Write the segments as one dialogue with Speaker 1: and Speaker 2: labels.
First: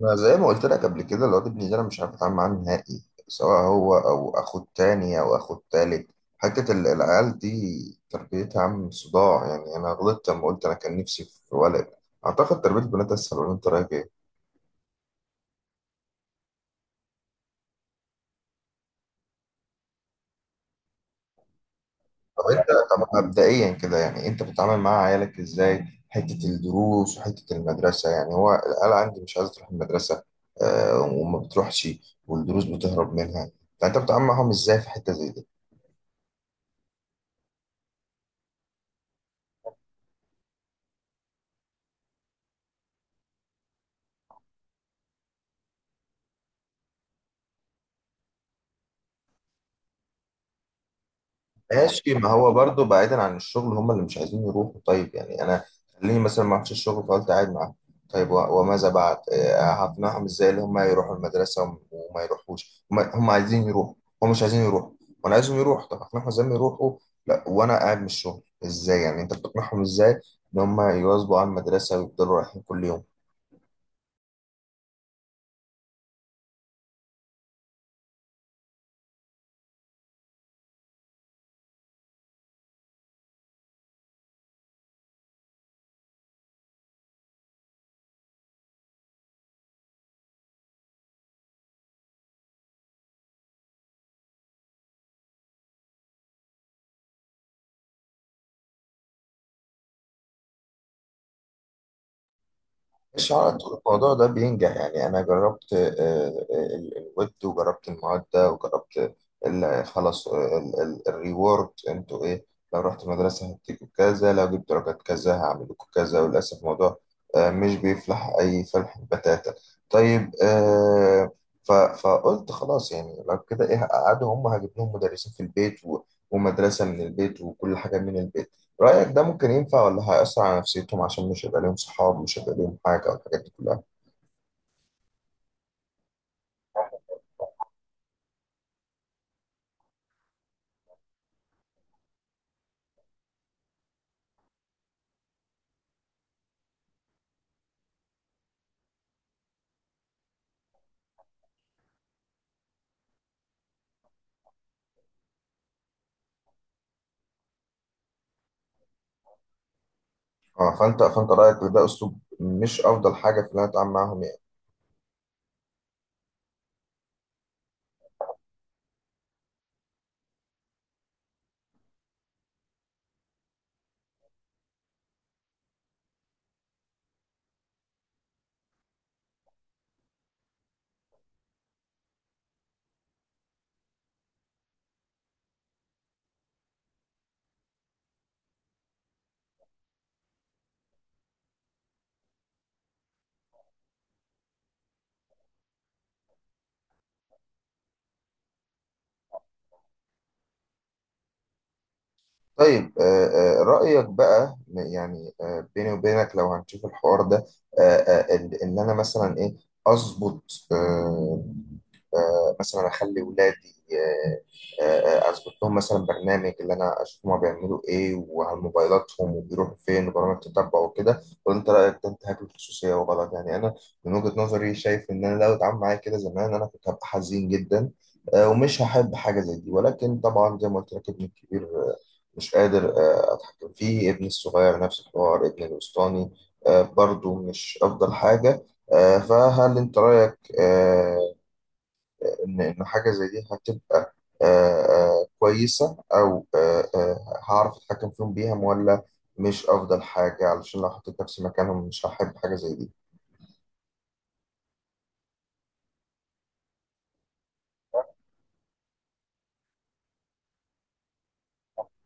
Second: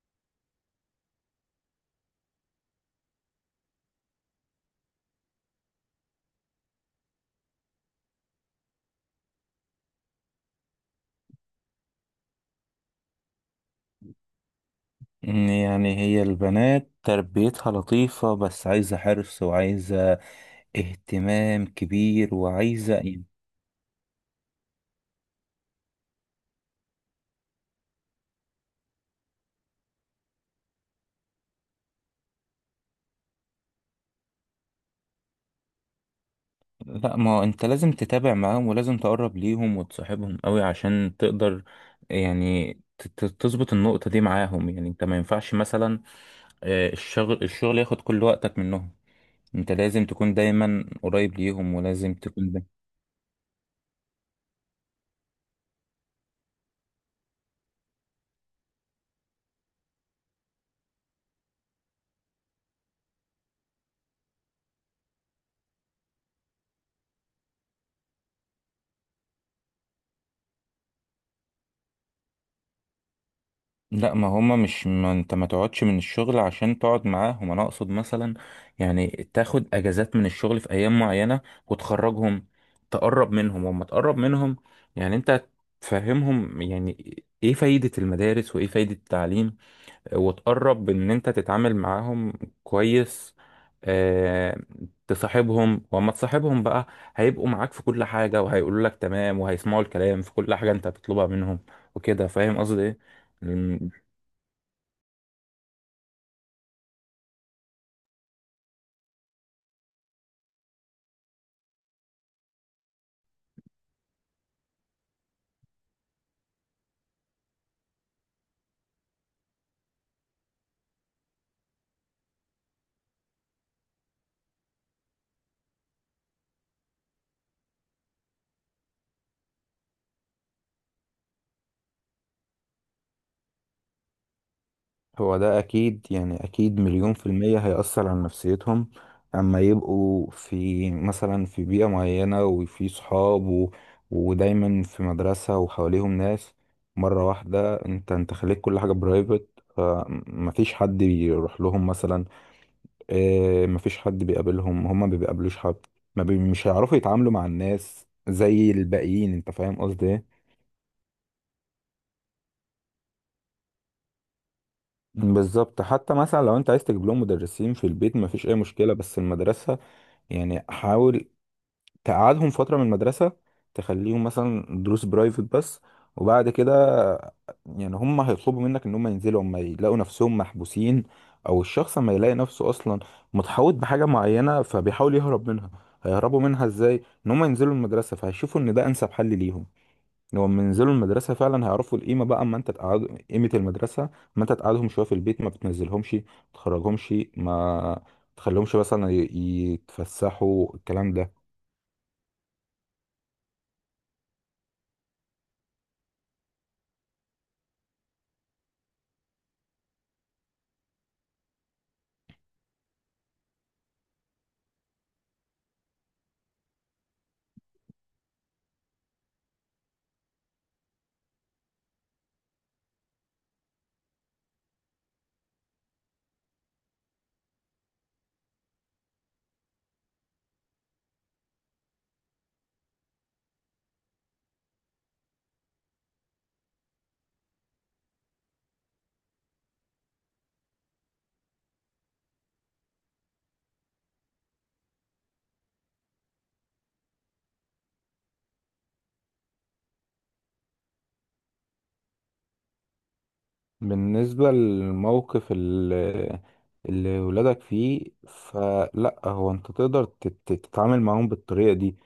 Speaker 1: ما زي ما قلت لك قبل كده الواد ابني ده، انا مش عارف اتعامل معاه نهائي، سواء هو او اخوه التاني او اخوه التالت. حتة العيال دي تربيتها عم صداع. يعني انا غلطت لما قلت انا كان نفسي في ولد. اعتقد تربية البنات اسهل، ولا انت رايك ايه؟
Speaker 2: يعني هي البنات تربيتها لطيفة، بس عايزة حرص وعايزة اهتمام كبير
Speaker 1: طب انت
Speaker 2: وعايزة
Speaker 1: طب
Speaker 2: إيه؟
Speaker 1: مبدئيا كده، يعني انت بتتعامل مع عيالك ازاي؟ حتة الدروس وحتة المدرسة، يعني هو العيال عندي مش عايزة تروح المدرسة. آه، وما بتروحش. والدروس بتهرب منها. فانت بتتعامل معاهم ازاي في حتة زي دي؟
Speaker 2: لا، ما هو انت لازم تتابع معاهم ولازم تقرب ليهم وتصاحبهم قوي عشان تقدر يعني تظبط النقطة دي معاهم. يعني انت ما ينفعش مثلا الشغل ياخد كل وقتك منهم. انت لازم تكون دايما قريب ليهم
Speaker 1: ماشي،
Speaker 2: ولازم
Speaker 1: ما هو
Speaker 2: تكون.
Speaker 1: برضه بعيدا عن الشغل هم اللي مش عايزين يروحوا. طيب يعني انا، خليني مثلا ما رحتش الشغل فقلت قاعد معاهم. طيب وماذا بعد؟ هقنعهم ازاي اللي هم يروحوا المدرسه وما يروحوش؟ هم عايزين يروحوا؟ هم مش عايزين يروحوا، وانا عايزهم يروحوا. طب هقنعهم ازاي ما يروحوا؟ لا وانا قاعد من الشغل، ازاي يعني انت بتقنعهم ازاي ان هم يواظبوا على المدرسه ويفضلوا رايحين كل يوم؟
Speaker 2: لا، ما هما مش ما انت ما تقعدش من الشغل عشان تقعد معاهم، انا اقصد مثلا يعني تاخد اجازات من الشغل في ايام معينة وتخرجهم، تقرب منهم وما تقرب منهم. يعني انت تفهمهم يعني ايه فايدة المدارس وايه فايدة التعليم، وتقرب ان انت تتعامل معاهم كويس. اه تصاحبهم وما تصاحبهم بقى هيبقوا معاك في كل حاجة، وهيقولوا لك تمام، وهيسمعوا الكلام في كل حاجة انت بتطلبها منهم، وكده. فاهم قصدي ايه؟
Speaker 1: مش على طول الموضوع ده بينجح. يعني أنا جربت الويب، وجربت المعدة، وجربت خلاص الريورد أنتوا إيه. لو رحت مدرسة هديكوا كذا، لو جبت درجات كذا هعمل لكم كذا، وللأسف الموضوع مش بيفلح أي فلح بتاتا. طيب، فقلت خلاص. يعني لو كده إيه، هقعدهم، هم هجيب لهم مدرسين في البيت ومدرسة من البيت وكل حاجة من البيت. رأيك ده ممكن ينفع، ولا هيأثر على نفسيتهم عشان مش هيبقى ليهم صحاب، مش هيبقى ليهم حاجة والحاجات دي كلها؟
Speaker 2: هو ده أكيد، يعني أكيد مليون في المية هيأثر على نفسيتهم. أما يبقوا في مثلا في بيئة معينة وفي صحاب ودايما في مدرسة وحواليهم ناس، مرة واحدة أنت خليت كل حاجة برايفت، فمفيش حد بيروح لهم مثلا، مفيش حد بيقابلهم، هما ما بيقابلوش حد. ما بي... مش هيعرفوا يتعاملوا مع الناس زي الباقيين. أنت فاهم قصدي إيه؟
Speaker 1: اه، فأنت رأيك إن ده أسلوب مش أفضل حاجة في إن أنا أتعامل معاهم، يعني.
Speaker 2: بالظبط. حتى مثلا لو أنت عايز تجيب لهم مدرسين في البيت مفيش أي مشكلة، بس المدرسة يعني حاول تقعدهم فترة من المدرسة، تخليهم مثلا دروس برايفت بس، وبعد كده يعني هم هيطلبوا منك ان هم ينزلوا، اما يلاقوا نفسهم محبوسين، او الشخص اما يلاقي نفسه اصلا متحوط بحاجة معينة فبيحاول يهرب منها. هيهربوا منها ازاي؟ ان هم ينزلوا المدرسة، فهيشوفوا ان ده انسب حل ليهم. لو لما ينزلوا المدرسة فعلا هيعرفوا القيمة بقى. اما انت تقعد قيمة المدرسة، اما انت تقعدهم شوية في البيت ما بتنزلهمش، ما تخرجهمش، ما تخليهمش مثلا يتفسحوا، الكلام ده.
Speaker 1: طيب رأيك بقى، يعني بيني وبينك لو هنشوف الحوار ده، إن أنا مثلا إيه، أظبط، آه، مثلا اخلي ولادي، اظبط لهم مثلا برنامج اللي انا اشوف هما بيعملوا ايه، وعلى موبايلاتهم وبيروحوا فين، وبرامج تتبع وكده. ولا انت رايك ده انتهاك للخصوصيه وغلط؟ يعني انا من وجهه نظري شايف ان انا لو اتعامل معايا كده زمان انا كنت هبقى حزين جدا. ومش هحب حاجه زي دي. ولكن طبعا زي ما قلت لك ابني الكبير مش قادر اتحكم فيه، ابني الصغير نفس الحوار، ابني الوسطاني برضو مش افضل حاجه. فهل انت رايك ان حاجه زي دي هتبقى آه، كويسه، او هعرف اتحكم فيهم بيها، ولا مش افضل حاجه؟ علشان لو حطيت نفسي مكانهم مش هحب حاجه زي دي.
Speaker 2: بالنسبة للموقف اللي ولادك فيه، فلا، هو انت تقدر تتعامل معاهم بالطريقة دي.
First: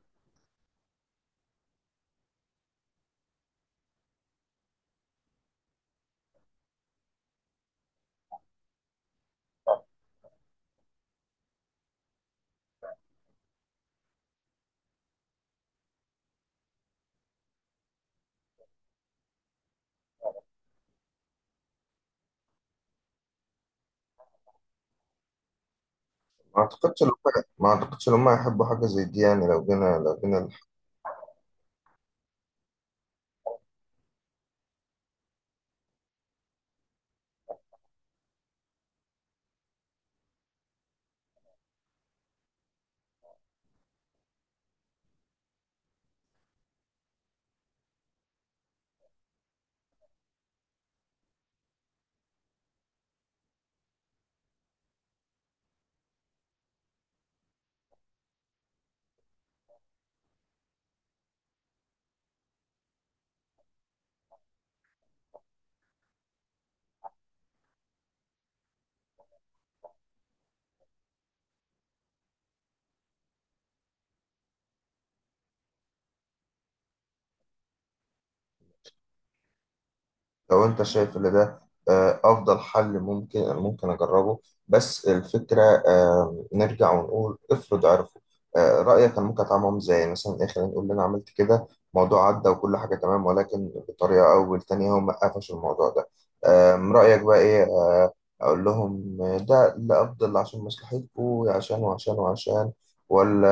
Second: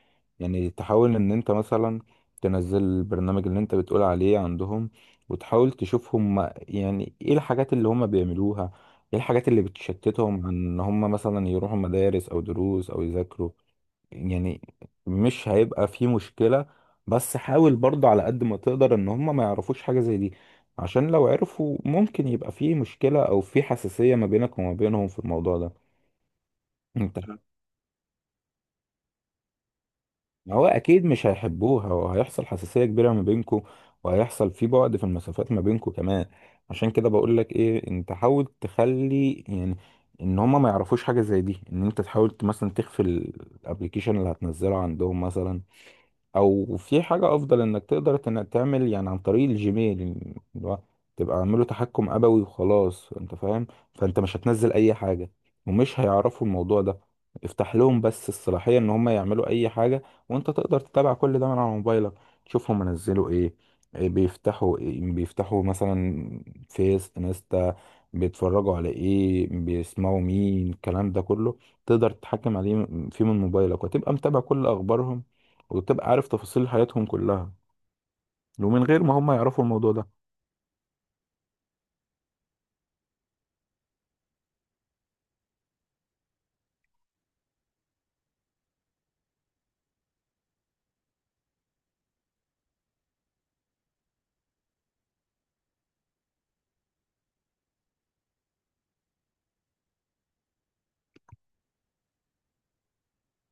Speaker 2: يعني تحاول ان انت مثلا تنزل البرنامج اللي انت بتقول عليه عندهم، وتحاول تشوف هم يعني ايه الحاجات اللي هم بيعملوها، ايه الحاجات اللي بتشتتهم عن ان هم مثلا يروحوا مدارس او دروس او يذاكروا. يعني مش هيبقى في مشكلة، بس حاول برضه على قد ما تقدر ان هم ما يعرفوش حاجة زي دي، عشان لو عرفوا ممكن يبقى في مشكلة او في حساسية ما بينك وما بينهم في الموضوع ده.
Speaker 1: ما اعتقدش ان هم
Speaker 2: انت
Speaker 1: ما اعتقدش ان هم هيحبوا حاجه زي دي. يعني لو جينا،
Speaker 2: هو اكيد مش هيحبوها، وهيحصل حساسية كبيرة ما بينكوا، وهيحصل في بعد في المسافات ما بينكوا كمان. عشان كده بقول لك ايه، انت حاول تخلي يعني ان هما ما يعرفوش حاجة زي دي، ان انت تحاول مثلا تخفي الابليكيشن اللي هتنزله عندهم مثلا، او في حاجه افضل انك تقدر انك تعمل يعني عن طريق الجيميل، اللي هو تبقى عامله تحكم ابوي وخلاص. انت فاهم؟ فانت مش هتنزل اي حاجه ومش هيعرفوا الموضوع ده. افتح لهم بس الصلاحيه ان هم يعملوا اي حاجه، وانت تقدر تتابع كل ده من على موبايلك. تشوفهم منزلوا ايه، إيه بيفتحوا، إيه بيفتحوا مثلا، فيس، انستا، بيتفرجوا على ايه، بيسمعوا مين، الكلام ده كله تقدر تتحكم عليه فيه من موبايلك، وتبقى متابع كل اخبارهم، وتبقى عارف تفاصيل حياتهم كلها، ومن غير ما هم يعرفوا الموضوع ده.
Speaker 1: لو انت شايف ان ده افضل حل، ممكن اجربه. بس الفكره، نرجع ونقول، افرض عرفوا، رايك كان ممكن اتعامل معاهم ازاي؟ مثلا ايه، خلينا نقول ان انا عملت كده، موضوع عدى وكل حاجه تمام، ولكن بطريقه او بالتانيه هم قفشوا الموضوع ده. رايك بقى ايه، اقول لهم ده اللي افضل عشان مصلحتكم، عشان وعشان وعشان؟ ولا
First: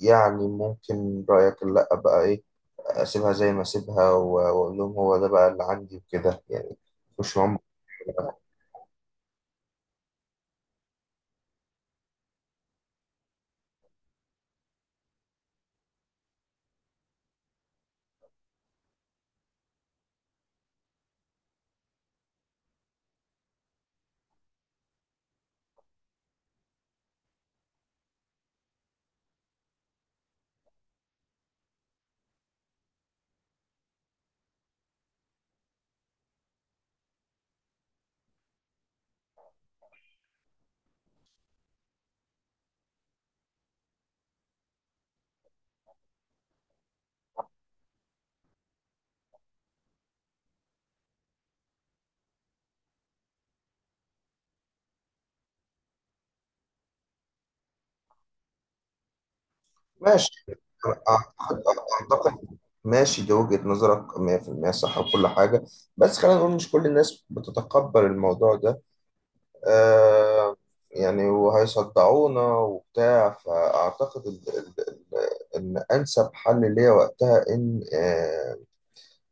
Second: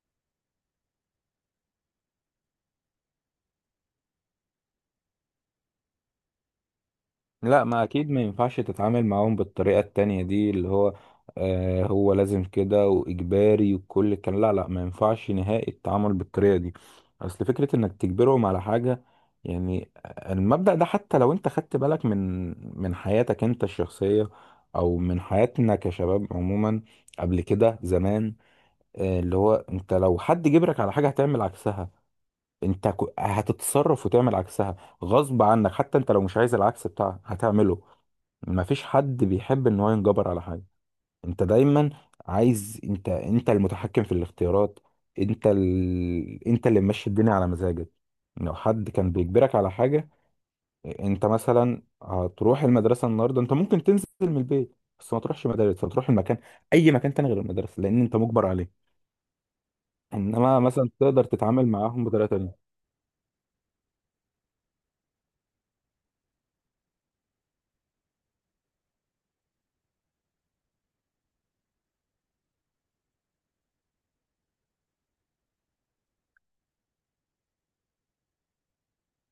Speaker 1: يعني ممكن رايك لا بقى ايه، اسيبها زي ما اسيبها واقول لهم هو ده بقى اللي عندي وكده، يعني مش معاهم؟
Speaker 2: لا، ما اكيد ما ينفعش تتعامل معاهم بالطريقة التانية دي، اللي هو آه هو لازم كده واجباري وكل الكلام. لا لا، ما ينفعش نهائي التعامل بالطريقة دي. اصل فكرة انك تجبرهم على حاجة، يعني المبدأ ده، حتى لو انت خدت بالك من حياتك انت الشخصية او من حياتنا كشباب عموما قبل كده زمان، اللي هو انت لو حد جبرك على حاجة هتعمل عكسها. انت هتتصرف وتعمل عكسها غصب عنك، حتى انت لو مش عايز العكس بتاعها هتعمله. مفيش حد بيحب ان هو ينجبر على حاجة. انت دايما عايز، انت المتحكم في الاختيارات، انت انت اللي ماشي الدنيا على مزاجك. لو حد كان بيجبرك على حاجة، انت مثلا هتروح المدرسة النهاردة، انت ممكن تنزل من البيت بس ما تروحش مدارس، هتروح المكان، اي مكان تاني غير المدرسة، لان انت مجبر عليه.
Speaker 1: ماشي.
Speaker 2: انما مثلا تقدر
Speaker 1: اعتقد
Speaker 2: تتعامل معاهم بطريقة
Speaker 1: أعتقد-
Speaker 2: تانية.
Speaker 1: ماشي، دي وجهة نظرك 100% صح وكل حاجة، بس خلينا نقول مش كل الناس بتتقبل الموضوع ده. آه، يعني وهيصدعونا وبتاع، فأعتقد إن أنسب حل ليا وقتها إن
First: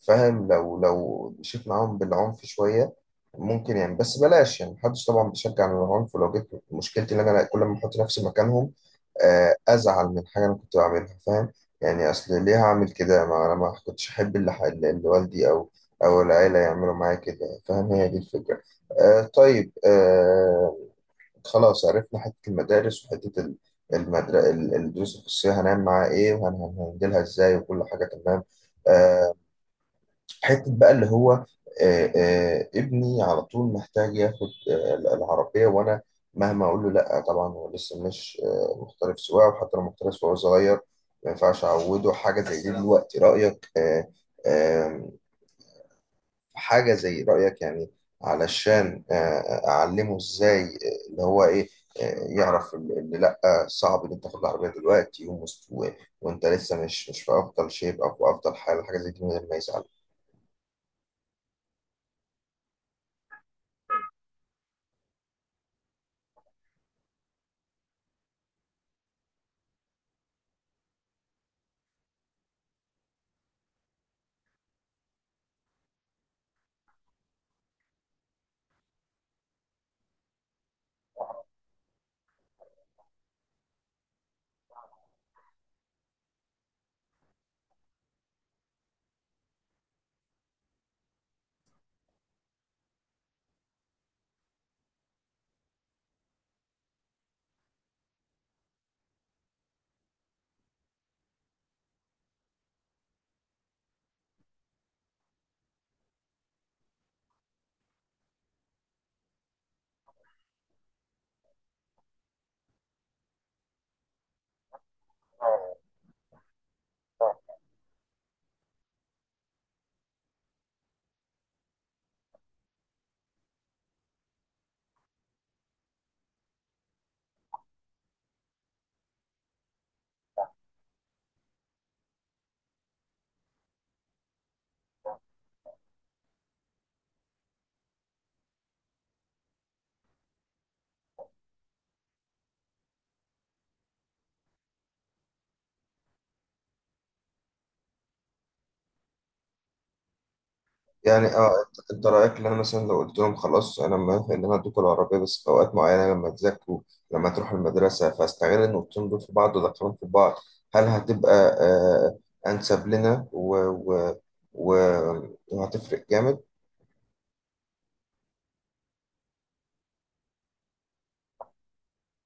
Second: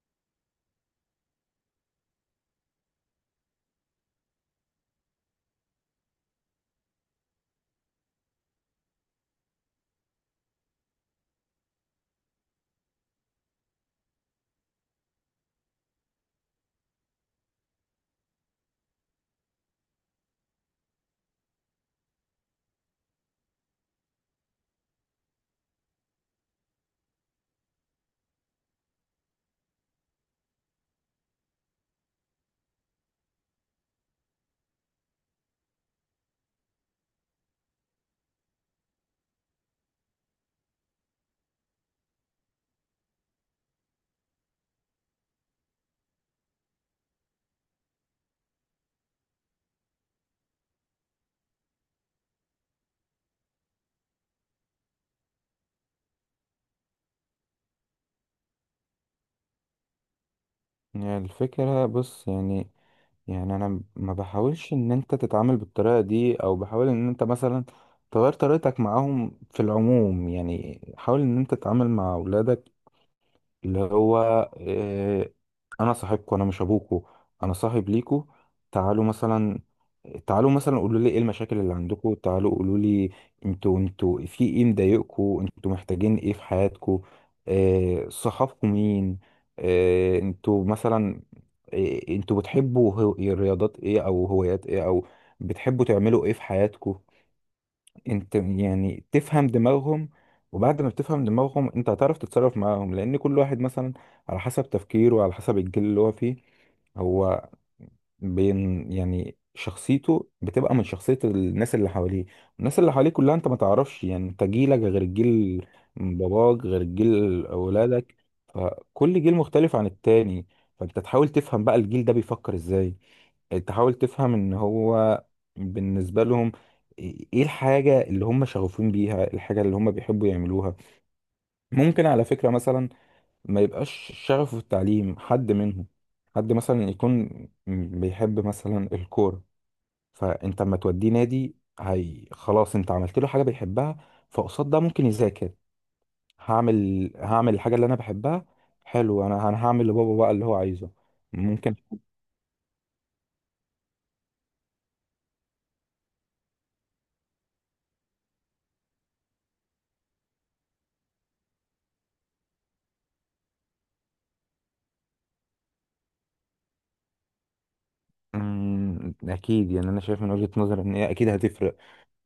Speaker 1: فاهم، لو مشيت معاهم بالعنف شوية ممكن. يعني بس بلاش، يعني محدش طبعا بيشجع على العنف، ولو جيت مشكلتي ان انا كل ما احط نفسي مكانهم ازعل من حاجة انا كنت بعملها، فاهم؟ يعني اصل ليه هعمل كده، ما انا ما كنتش احب اللي اللي والدي او او العيلة يعملوا معايا كده، فاهم؟ هي دي الفكرة. آه طيب. آه، خلاص عرفنا حتة المدارس وحتة الدروس الخصوصية، هنعمل معاها ايه وهنهندلها ازاي وكل حاجة تمام. آه، حتة بقى اللي هو ابني على طول محتاج ياخد العربية، وأنا مهما أقول له لأ. طبعا هو لسه مش محترف سواقة، وحتى لو محترف وهو صغير ما ينفعش أعوده حاجة زي دي دلوقتي. رأيك آم، حاجة، زي رأيك يعني، علشان أعلمه إزاي اللي هو إيه يعرف اللي لأ، صعب إن أنت تاخد العربية دلوقتي وأنت لسه مش في أفضل شيب، أو في أفضل حال، حاجة زي دي من غير ما يزعل.
Speaker 2: يعني الفكرة بص يعني، يعني انا ما بحاولش ان انت تتعامل بالطريقة دي، او بحاول ان انت مثلا تغير طريقتك معاهم في العموم. يعني حاول ان انت تتعامل مع اولادك اللي هو آه، انا صاحبكم، انا مش ابوكم، انا صاحب ليكم. تعالوا مثلا، قولوا لي ايه المشاكل اللي عندكم، تعالوا قولوا لي انتوا، في ايه مضايقكم، انتوا محتاجين ايه في حياتكم، آه صحابكم مين، انتوا مثلا، انتوا بتحبوا رياضات ايه او هوايات ايه، او بتحبوا تعملوا ايه في حياتكم. انت يعني تفهم دماغهم، وبعد ما بتفهم دماغهم انت هتعرف تتصرف معاهم، لان كل واحد مثلا على حسب تفكيره وعلى حسب الجيل اللي هو فيه، هو بين يعني شخصيته بتبقى من شخصية الناس اللي حواليه، الناس اللي حواليه كلها. انت ما تعرفش، يعني انت جيلك غير جيل باباك غير جيل اولادك، فكل جيل مختلف عن التاني. فانت تحاول تفهم بقى الجيل ده بيفكر ازاي، تحاول تفهم ان هو بالنسبة لهم ايه الحاجة اللي هم شغوفين بيها، الحاجة اللي هم بيحبوا يعملوها. ممكن على فكرة مثلا ما يبقاش شغفه في التعليم حد منهم، حد مثلا يكون بيحب مثلا الكورة، فانت اما توديه نادي، هي خلاص انت عملت له حاجة بيحبها، فقصاد ده ممكن يذاكر. هعمل الحاجة اللي انا بحبها، حلو، انا هعمل لبابا بقى اللي هو عايزه.
Speaker 1: يعني اه.
Speaker 2: ممكن.
Speaker 1: أنت رايك ان انا مثلا لو قلت لهم خلاص انا موافق ان انا ادوكوا العربيه بس في اوقات معينه لما تذاكروا، لما تروحوا المدرسه، فاستغل النقطتين دول في بعض وادخلهم في بعض، هل هتبقى آه انسب لنا و... و... و... وهتفرق جامد؟
Speaker 2: اكيد يعني انا شايف من وجهة نظري ان هي اكيد هتفرق.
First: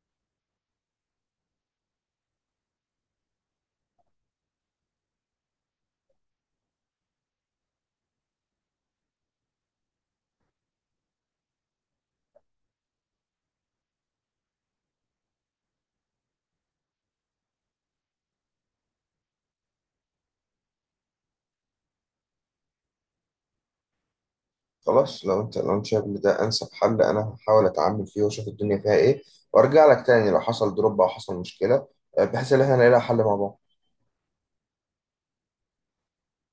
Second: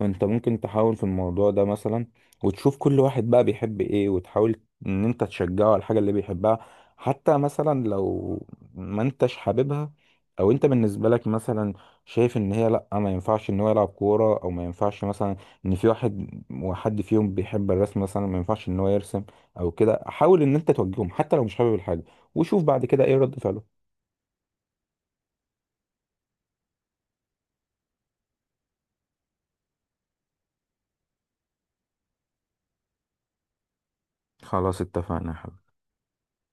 Speaker 2: انت ممكن تحاول في الموضوع ده مثلا، وتشوف كل واحد بقى بيحب ايه، وتحاول ان انت تشجعه على الحاجة اللي بيحبها. حتى مثلا لو ما انتش حاببها، او انت بالنسبة لك مثلا شايف ان هي لا ما ينفعش ان هو يلعب كورة، او ما ينفعش مثلا ان في واحد وحد فيهم بيحب الرسم مثلا ما ينفعش ان هو يرسم او كده، حاول ان انت توجههم حتى لو مش حابب الحاجة، وشوف بعد كده ايه رد فعله.
Speaker 1: خلاص، لو انت شايف ان ده انسب حل انا هحاول اتعامل فيه واشوف الدنيا فيها ايه، وارجع لك تاني لو حصل دروب او حصل مشكله، بحيث ان احنا نلاقي لها حل مع بعض.
Speaker 2: خلاص، اتفقنا يا حبيبي.